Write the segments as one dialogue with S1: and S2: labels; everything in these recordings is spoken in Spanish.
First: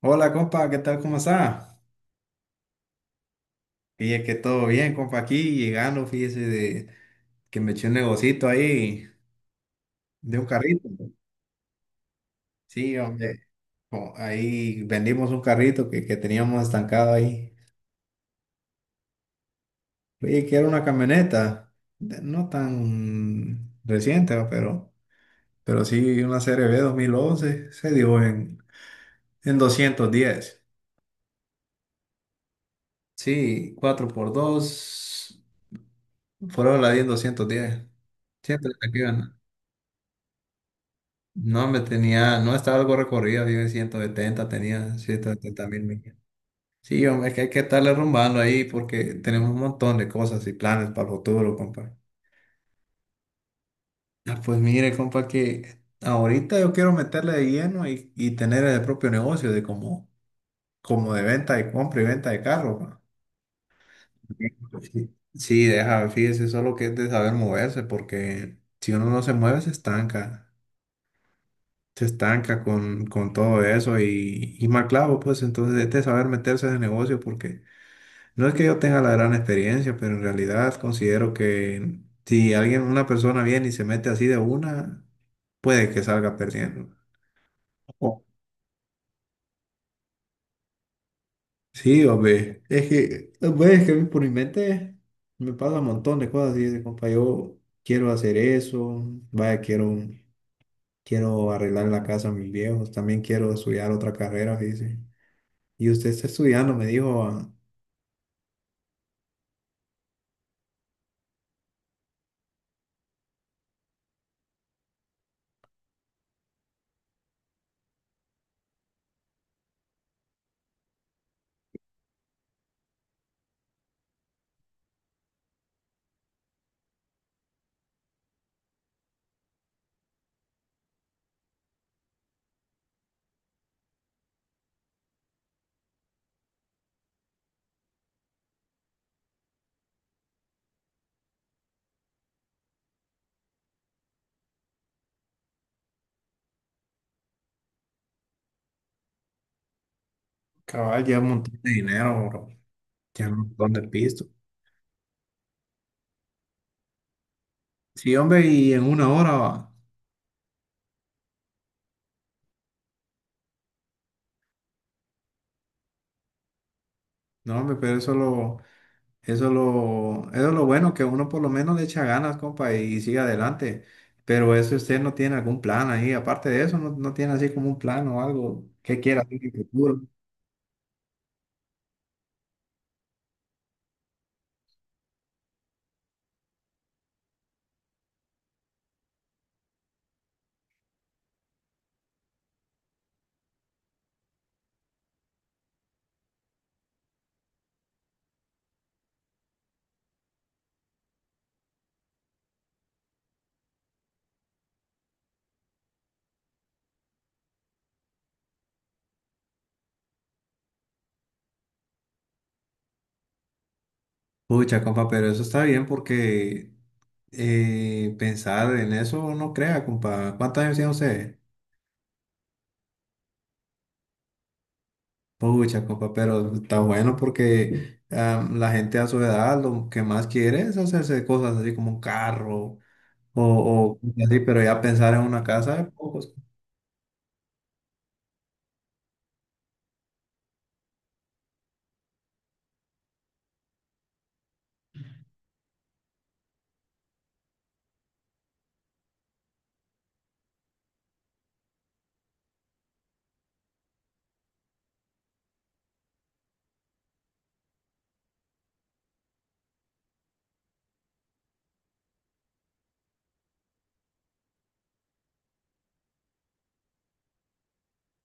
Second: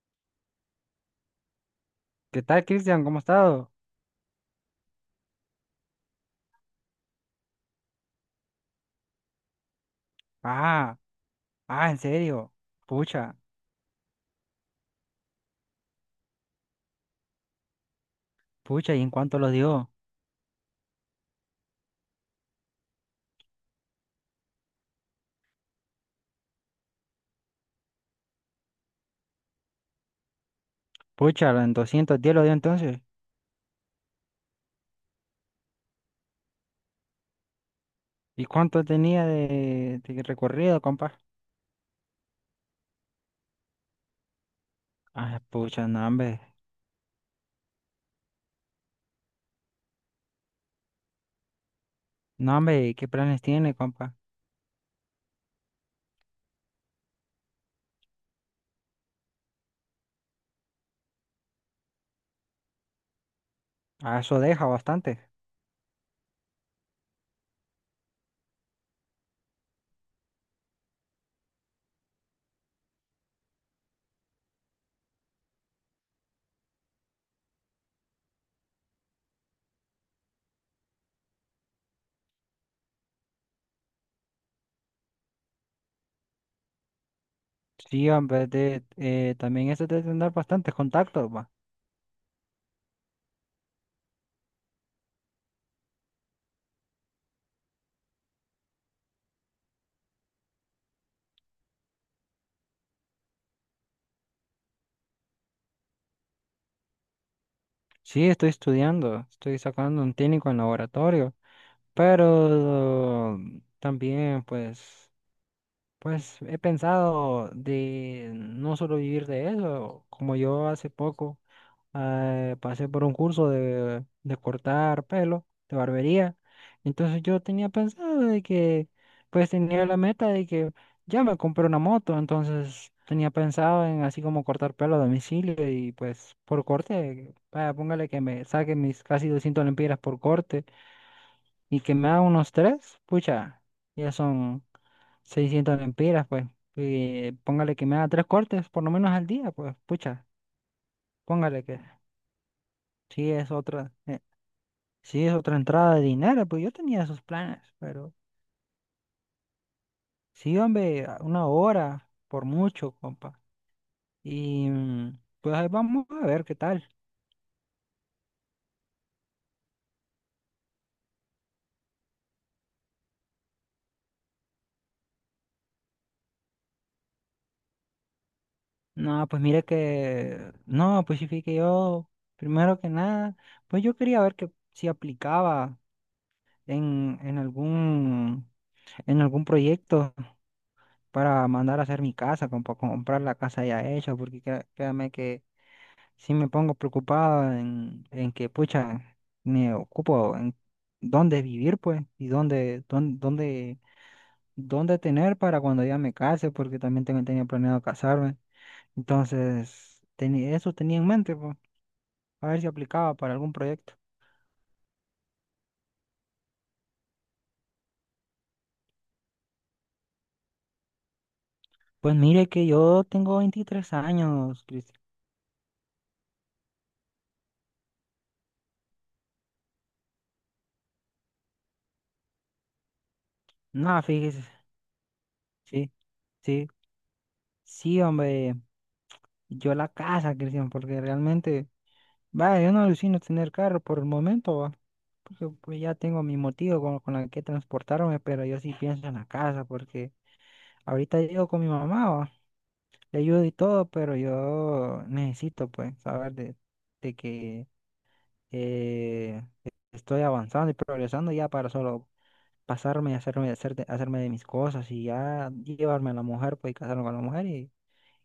S1: Hola, compa, ¿qué tal? ¿Cómo está?
S2: ¿Qué tal, Cristian? ¿Cómo has estado?
S1: Fíjese que todo bien, compa, aquí llegando, fíjese de que me eché un negocito ahí de un carrito.
S2: Ah, ah, en serio.
S1: Sí, hombre,
S2: Pucha,
S1: ahí vendimos un carrito que teníamos estancado ahí.
S2: pucha, ¿y en cuánto lo dio?
S1: Oye, que era una camioneta, no tan reciente, ¿va? Pero sí una Serie B 2011, se dio en 210.
S2: Pucha, en 210 lo dio entonces.
S1: Sí, cuatro por dos, fueron la 10 en 210.
S2: ¿Y
S1: Siempre
S2: cuánto
S1: te
S2: tenía
S1: quedan.
S2: de recorrido, compa?
S1: No, me tenía, no estaba algo recorrido, yo en 170, tenía ciento
S2: Ah,
S1: setenta mil
S2: pucha, no,
S1: millas.
S2: hombre.
S1: Sí, hombre, es que hay que estarle rumbando ahí porque tenemos un montón de cosas y planes para el futuro, compa.
S2: No, hombre, ¿y qué planes tiene, compa?
S1: Ah, pues mire, compa, que ahorita yo quiero meterle de lleno y tener el propio negocio de como de venta de compra y venta de carro. Pa.
S2: Ah, eso deja
S1: Sí,
S2: bastante.
S1: sí, deja, fíjese, solo que es de saber moverse porque si uno no se mueve se estanca. Se estanca con todo eso y mal clavo, pues entonces es de saber meterse en el negocio porque no es que yo tenga la gran experiencia, pero en realidad considero que si alguien, una persona viene y se mete así de una, puede que salga perdiendo.
S2: Sí,
S1: Oh,
S2: hombre, también eso debe tener bastantes contactos, va.
S1: sí, hombre, es que a mí por mi mente me pasa un montón de cosas y dice, compa, yo quiero hacer eso, vaya, quiero arreglar la casa a mis viejos, también quiero estudiar otra carrera, dice. Y usted está estudiando, me dijo.
S2: Sí, estoy estudiando, estoy sacando un técnico en laboratorio, pero también, pues. Pues he pensado de no solo vivir de eso, como yo hace poco pasé por un curso de cortar pelo, de barbería. Entonces yo tenía pensado de que, pues tenía la meta de que ya me compré una moto, entonces tenía pensado en así como cortar pelo a domicilio y pues por corte, vaya, póngale que me saque mis casi 200 lempiras por corte y que me haga unos tres, pucha, ya son 600 lempiras, pues. Y póngale que me haga tres cortes, por lo menos al día, pues, pucha,
S1: Cabal, lleva un montón
S2: póngale
S1: de
S2: que
S1: dinero, bro.
S2: sí
S1: Lleva un
S2: es
S1: montón de
S2: otra, eh,
S1: pisto.
S2: sí es otra entrada de dinero, pues yo tenía esos planes, pero
S1: Sí, hombre, y en una hora va.
S2: sí, hombre, una hora, por mucho, compa. Y pues ahí vamos a ver qué tal.
S1: No, hombre, pero eso es lo bueno, que uno por lo menos le echa ganas, compa, y sigue adelante. Pero eso si usted no tiene algún plan ahí. Aparte de eso, no tiene así como un plan o algo que quiera
S2: No, pues
S1: hacer en el
S2: mire
S1: futuro.
S2: que, no, pues sí fui que yo, primero que nada, pues yo quería ver que si aplicaba en, en algún, en algún proyecto para mandar a hacer mi casa, como comprar la casa ya hecha, porque créame que sí me pongo preocupado en que, pucha, me ocupo en dónde vivir, pues, y dónde tener para cuando ya me case, porque también tengo, tenía planeado casarme. Entonces, tenía, eso tenía en mente, pues, a ver si aplicaba para algún proyecto.
S1: Pucha, compa, pero eso está bien porque pensar en eso no crea, compa. ¿Cuántos años tiene usted?
S2: Pues mire que yo tengo 23 años, Cristian.
S1: Pucha, compa, pero está bueno porque la gente a su edad lo que más quiere es hacerse cosas así como un carro o
S2: No,
S1: cosas así,
S2: fíjese,
S1: pero ya pensar en una casa,
S2: sí,
S1: pocos.
S2: sí, sí, hombre, yo la casa, Cristian, porque realmente... Va, yo no alucino tener carro por el momento, va, porque pues ya tengo mi motivo con la que transportarme, pero yo sí pienso en la casa, porque ahorita llego con mi mamá, va, le ayudo y todo, pero yo necesito, pues, saber de que eh, estoy avanzando y progresando ya para solo pasarme y hacerme de mis cosas y ya llevarme a la mujer, pues, y casarme con la mujer y,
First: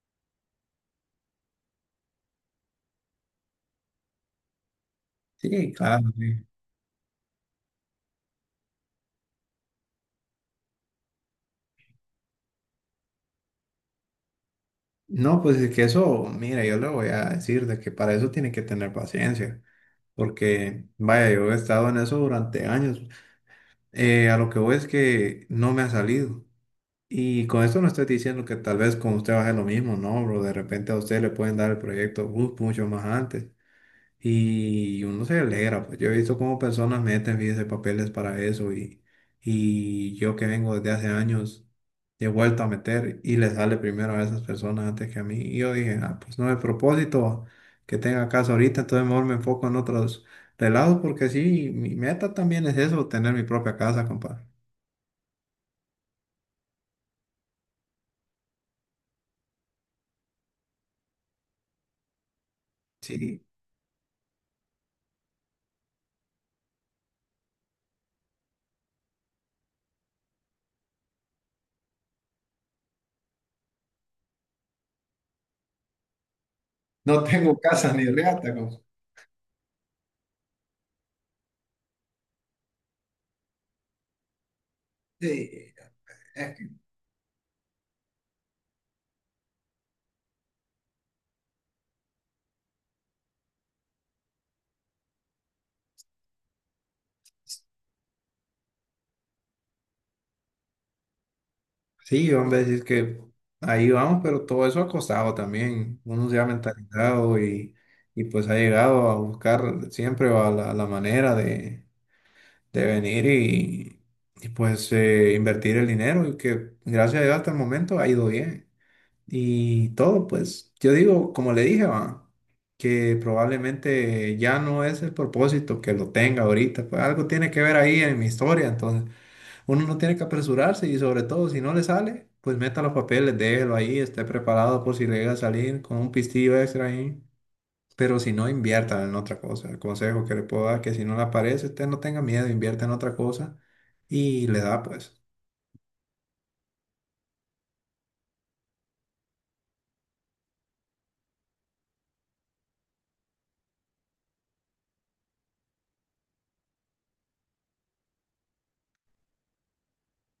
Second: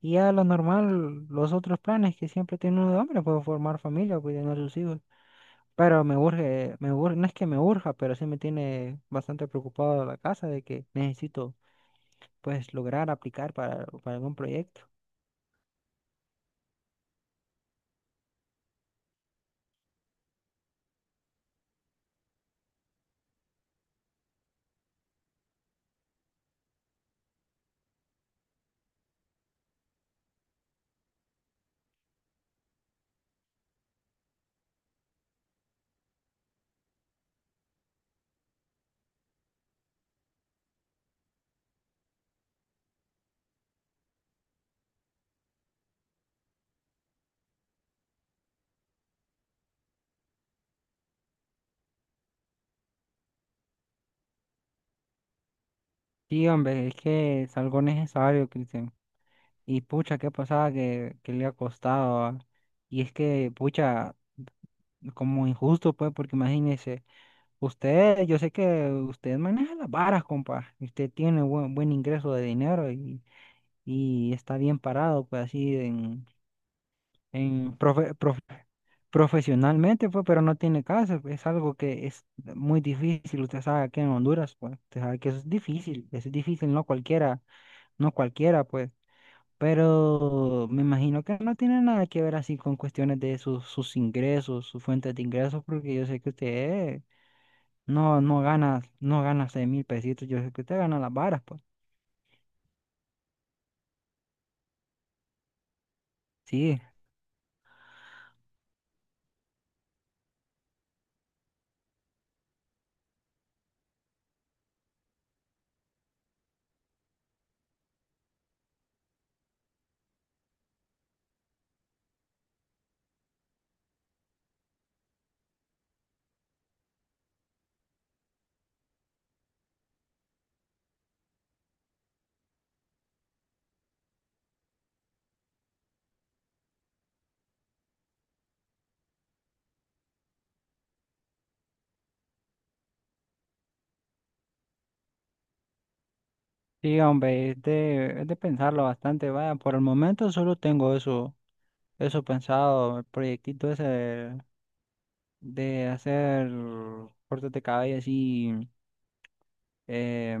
S2: y ya lo normal, los otros planes que siempre tiene uno de hombre, pues, formar familia, cuidar a sus hijos.
S1: Sí,
S2: Pero
S1: claro, sí.
S2: me urge, no es que me urja, pero sí me tiene bastante preocupado la casa de que necesito pues lograr aplicar para algún proyecto.
S1: No, pues es que eso, mira, yo le voy a decir de que para eso tiene que tener paciencia, porque vaya, yo he estado en eso durante años. A lo que voy es que no me ha salido. Y con esto no estoy diciendo que tal vez con usted va a ser lo mismo, no, bro. De repente a usted le pueden dar el proyecto mucho más antes. Y uno se alegra, pues yo he visto cómo personas meten vidas de papeles para eso y yo que vengo desde hace años he vuelto a meter y le sale primero a esas personas antes que a mí. Y yo dije, ah, pues no es propósito que tenga caso ahorita, entonces mejor me enfoco en otros relados porque sí, mi meta también es eso, tener mi propia casa, compadre.
S2: Sí, hombre, es que es algo necesario, Cristian. Y pucha, qué pasada que le ha costado. Ah. Y es
S1: Sí,
S2: que, pucha, como injusto, pues, porque imagínese, usted, yo sé que usted maneja las varas, compa, y usted tiene buen ingreso de dinero y está bien parado, pues así
S1: no tengo
S2: en
S1: casa ni reata, compadre.
S2: profesionalmente, pues, pero no tiene caso, pues. Es algo que es muy difícil. Usted sabe que en Honduras, pues, usted sabe que eso es
S1: Sí,
S2: difícil. Eso es
S1: es
S2: difícil, no cualquiera, no cualquiera, pues. Pero me imagino que no tiene nada que ver así con cuestiones de sus ingresos, sus fuentes de ingresos, porque yo sé que usted no gana 6,000 pesitos, yo sé que usted gana las varas, pues.
S1: Sí, hombre, decir que ahí vamos, pero todo eso ha costado también. Uno se ha
S2: Sí,
S1: mentalizado y pues ha llegado a buscar siempre a la manera de venir y, pues invertir el dinero y que gracias a Dios hasta el momento ha ido bien. Y todo, pues yo digo, como le dije, va, que probablemente ya no es el propósito que lo tenga ahorita, pues algo tiene que ver ahí en mi historia, entonces. Uno no tiene que apresurarse y sobre todo si no le sale, pues meta los papeles, déjelo ahí, esté preparado por si le llega a salir con un pistillo extra ahí. Pero si no, invierta en otra cosa. El consejo que le puedo dar, que si no le aparece, usted no tenga miedo, invierta en otra cosa y le da pues.
S2: sí, hombre, es de pensarlo bastante, vaya, por el momento solo tengo eso pensado, el proyectito ese de hacer cortes de cabello así eh,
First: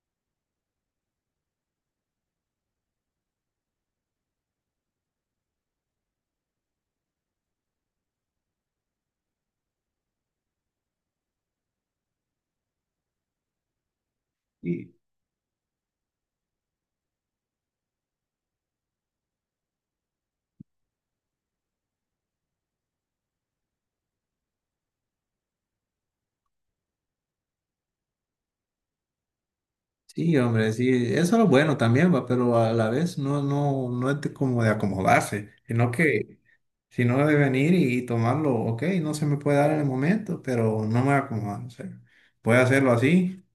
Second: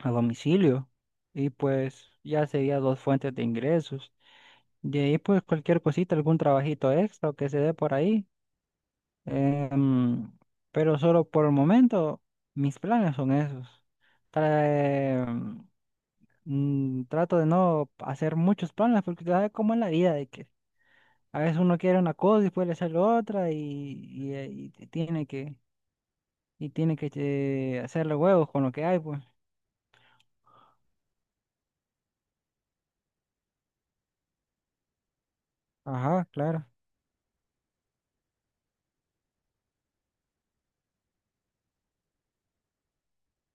S2: a domicilio. Y pues ya sería dos fuentes de ingresos. De ahí pues cualquier cosita, algún trabajito extra que se dé por ahí. Em, pero solo por el momento mis planes son esos. Tra-
S1: Y
S2: em, Trato de no hacer muchos planes porque tú sabes cómo es la vida de que a veces uno quiere una cosa y después le sale otra y tiene que hacerle huevos con lo que hay, pues.
S1: sí, hombre, sí, eso es lo bueno también, va, pero a la vez no, no, no es de como de acomodarse, sino
S2: Ajá,
S1: que
S2: claro.
S1: si no de venir y tomarlo, ok, no se me puede dar en el momento, pero no me voy a acomodar, o sea, voy a hacerlo así.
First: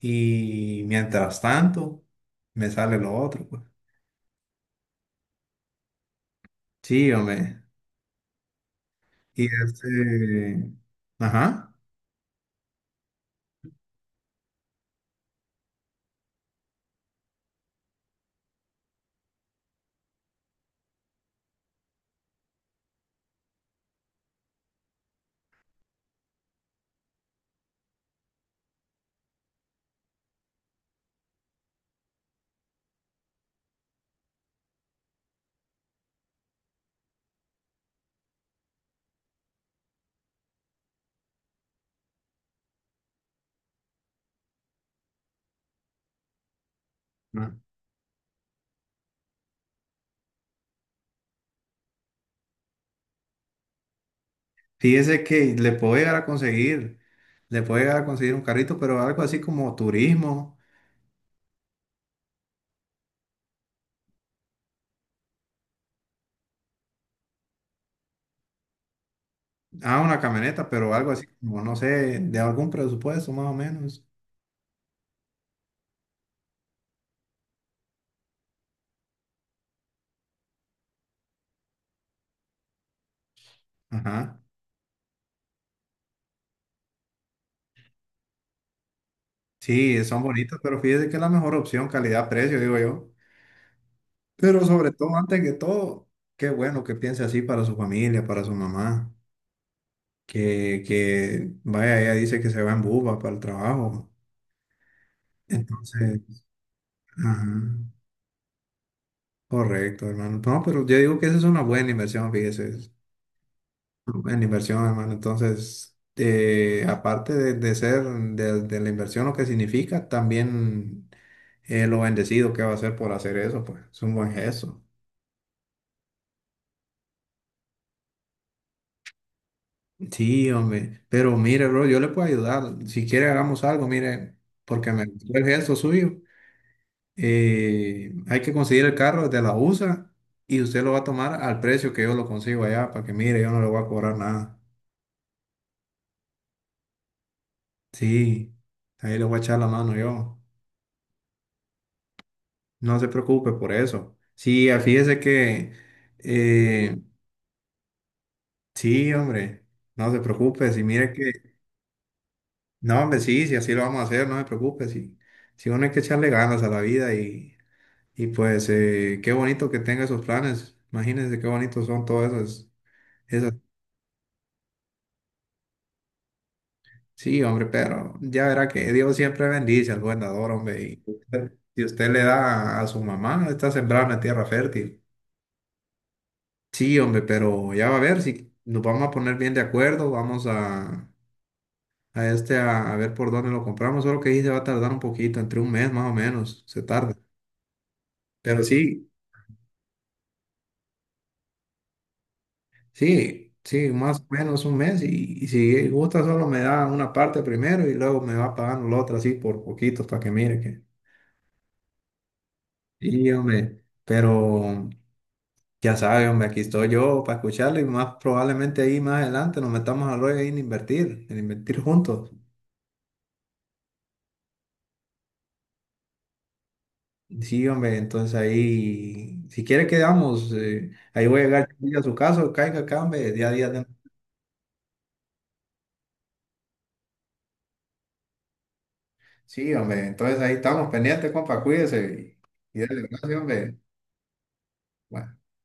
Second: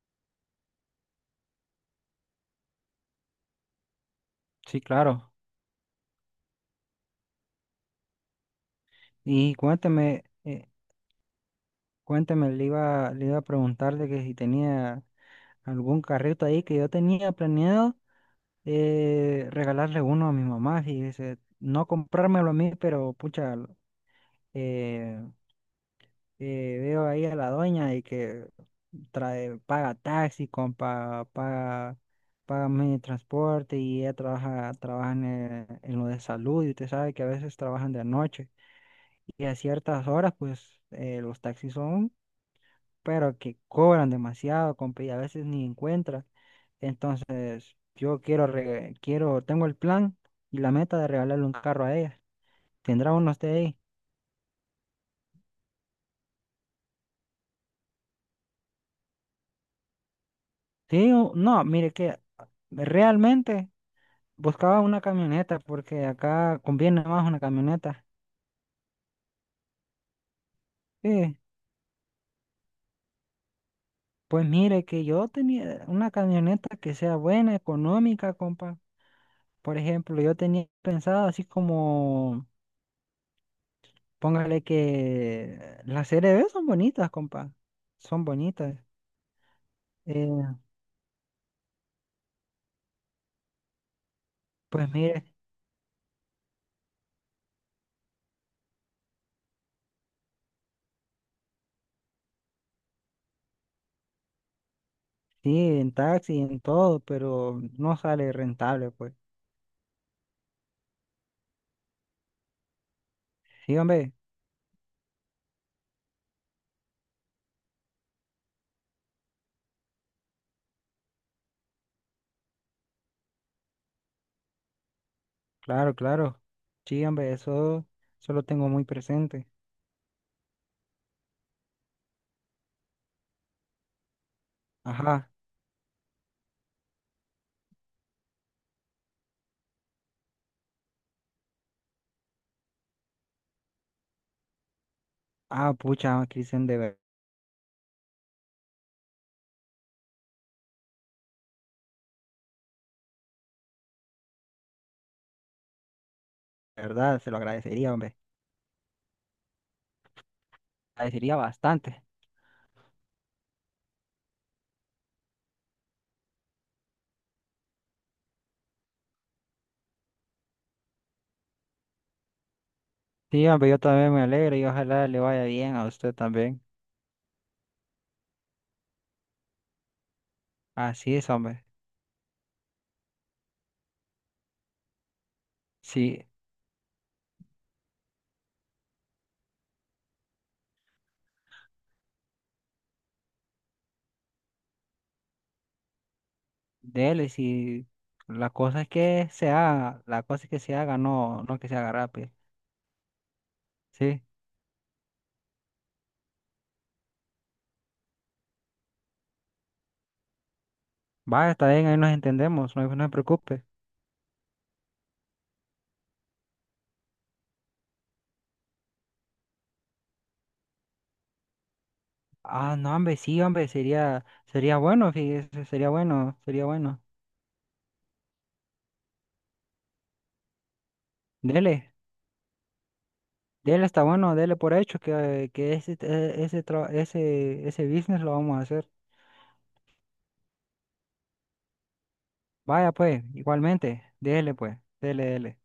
S1: Y mientras tanto, me sale lo otro, pues.
S2: Sí, claro.
S1: Sí, hombre. Y
S2: Y cuéntame,
S1: este, ajá.
S2: le iba a preguntar de que si tenía algún carrito ahí que yo tenía planeado, regalarle uno a mi mamá, y dice, no comprármelo a mí, pero pucha, eh, veo ahí a la doña y que trae, paga taxi, compa, paga medio de transporte y ella trabaja en lo de salud y usted sabe que a veces trabajan de noche y a ciertas horas pues, los taxis son, pero que cobran demasiado, compa, y a veces ni encuentra.
S1: ¿No?
S2: Entonces yo quiero, quiero, tengo el plan y la meta de regalarle un carro a ella. ¿Tendrá uno usted ahí?
S1: Fíjese que le puedo llegar a conseguir un carrito, pero algo así como turismo.
S2: Sí, no, mire que realmente... Buscaba una camioneta porque acá conviene más una camioneta.
S1: Ah, una camioneta, pero algo así
S2: Sí,
S1: como, no sé, de algún presupuesto más o menos.
S2: pues mire que yo tenía una camioneta que sea buena, económica, compa. Por ejemplo, yo tenía pensado así como,
S1: Ajá.
S2: póngale que las C CRV son bonitas, compa. Son bonitas.
S1: Sí, son
S2: Eh,
S1: bonitas, pero fíjese que es la mejor opción, calidad-precio, digo yo. Pero
S2: pues
S1: sobre todo,
S2: mire,
S1: antes que todo, qué bueno que piense así para su familia, para su mamá. Que, vaya, ella dice que se va en buba para el trabajo.
S2: sí, en taxi,
S1: Entonces,
S2: en todo,
S1: ajá,
S2: pero no sale rentable, pues.
S1: correcto, hermano. No, pero yo digo que esa es una buena inversión, fíjese. Es
S2: Sí, hombre,
S1: una buena inversión, hermano. Entonces, aparte de ser de la inversión lo que significa, también, lo bendecido que va a ser por hacer eso, pues es un buen gesto.
S2: claro, claro. Sí, hombre, eso lo tengo muy presente.
S1: Sí, hombre, pero mire, bro, yo le puedo ayudar. Si quiere, hagamos algo, mire, porque me
S2: Ajá.
S1: gustó el gesto suyo. Hay que conseguir el carro desde la USA y usted lo va a tomar al precio que yo lo consigo allá, para que mire, yo no le voy a cobrar nada.
S2: Ah, pucha, Cristian, de verdad.
S1: Sí, ahí le voy a echar la mano yo. No se preocupe por eso. Sí, ah, fíjese que,
S2: De
S1: eh,
S2: verdad, se lo agradecería, hombre.
S1: sí, hombre, no se preocupe, si mire
S2: Agradecería
S1: que,
S2: bastante.
S1: no, hombre, sí, si así lo vamos a hacer, no se preocupe, sí. Si uno hay que echarle ganas a la vida y pues qué bonito que tenga esos planes. Imagínense qué bonitos son todos esos
S2: Sí,
S1: esas.
S2: hombre, yo también me alegro y ojalá le vaya bien a usted también.
S1: Sí, hombre, pero ya verá que Dios siempre bendice al buen dador, hombre.
S2: Así es, hombre.
S1: Si usted le da a su mamá, está sembrada en la tierra fértil.
S2: Sí,
S1: Sí, hombre, pero ya va a ver si nos vamos a poner bien de acuerdo. Vamos a ver por dónde lo compramos. Solo que ahí se va a tardar un poquito, entre un mes más o menos, se tarda.
S2: dele, si la
S1: Pero
S2: cosa es
S1: sí,
S2: que se haga, la cosa es que se haga, no, no que se haga rápido.
S1: sí, sí, más
S2: Sí,
S1: o menos un mes. Y si gusta, solo me da una parte primero y luego me va pagando la otra así por poquitos para que mire que.
S2: va, está bien, ahí nos entendemos, no, no se
S1: Sí,
S2: preocupe.
S1: hombre, pero. Ya saben hombre, aquí estoy yo para escucharlo y más probablemente ahí más adelante nos metamos al rollo ahí en invertir juntos.
S2: Ah, no, hombre, sí, hombre, sería bueno, fíjese, sería bueno, sería bueno.
S1: Sí, hombre, entonces ahí, si quiere quedamos, ahí voy a llegar
S2: Dele,
S1: yo a su casa caiga acá, hombre, día a día.
S2: dele, está bueno, dele por hecho que ese, e, ese, tra- ese business lo vamos a hacer.
S1: Sí, hombre, entonces ahí estamos pendientes, compa, cuídese y
S2: Vaya
S1: dale
S2: pues,
S1: gracias, hombre.
S2: igualmente, déjele pues, dele,
S1: Bueno.
S2: dele.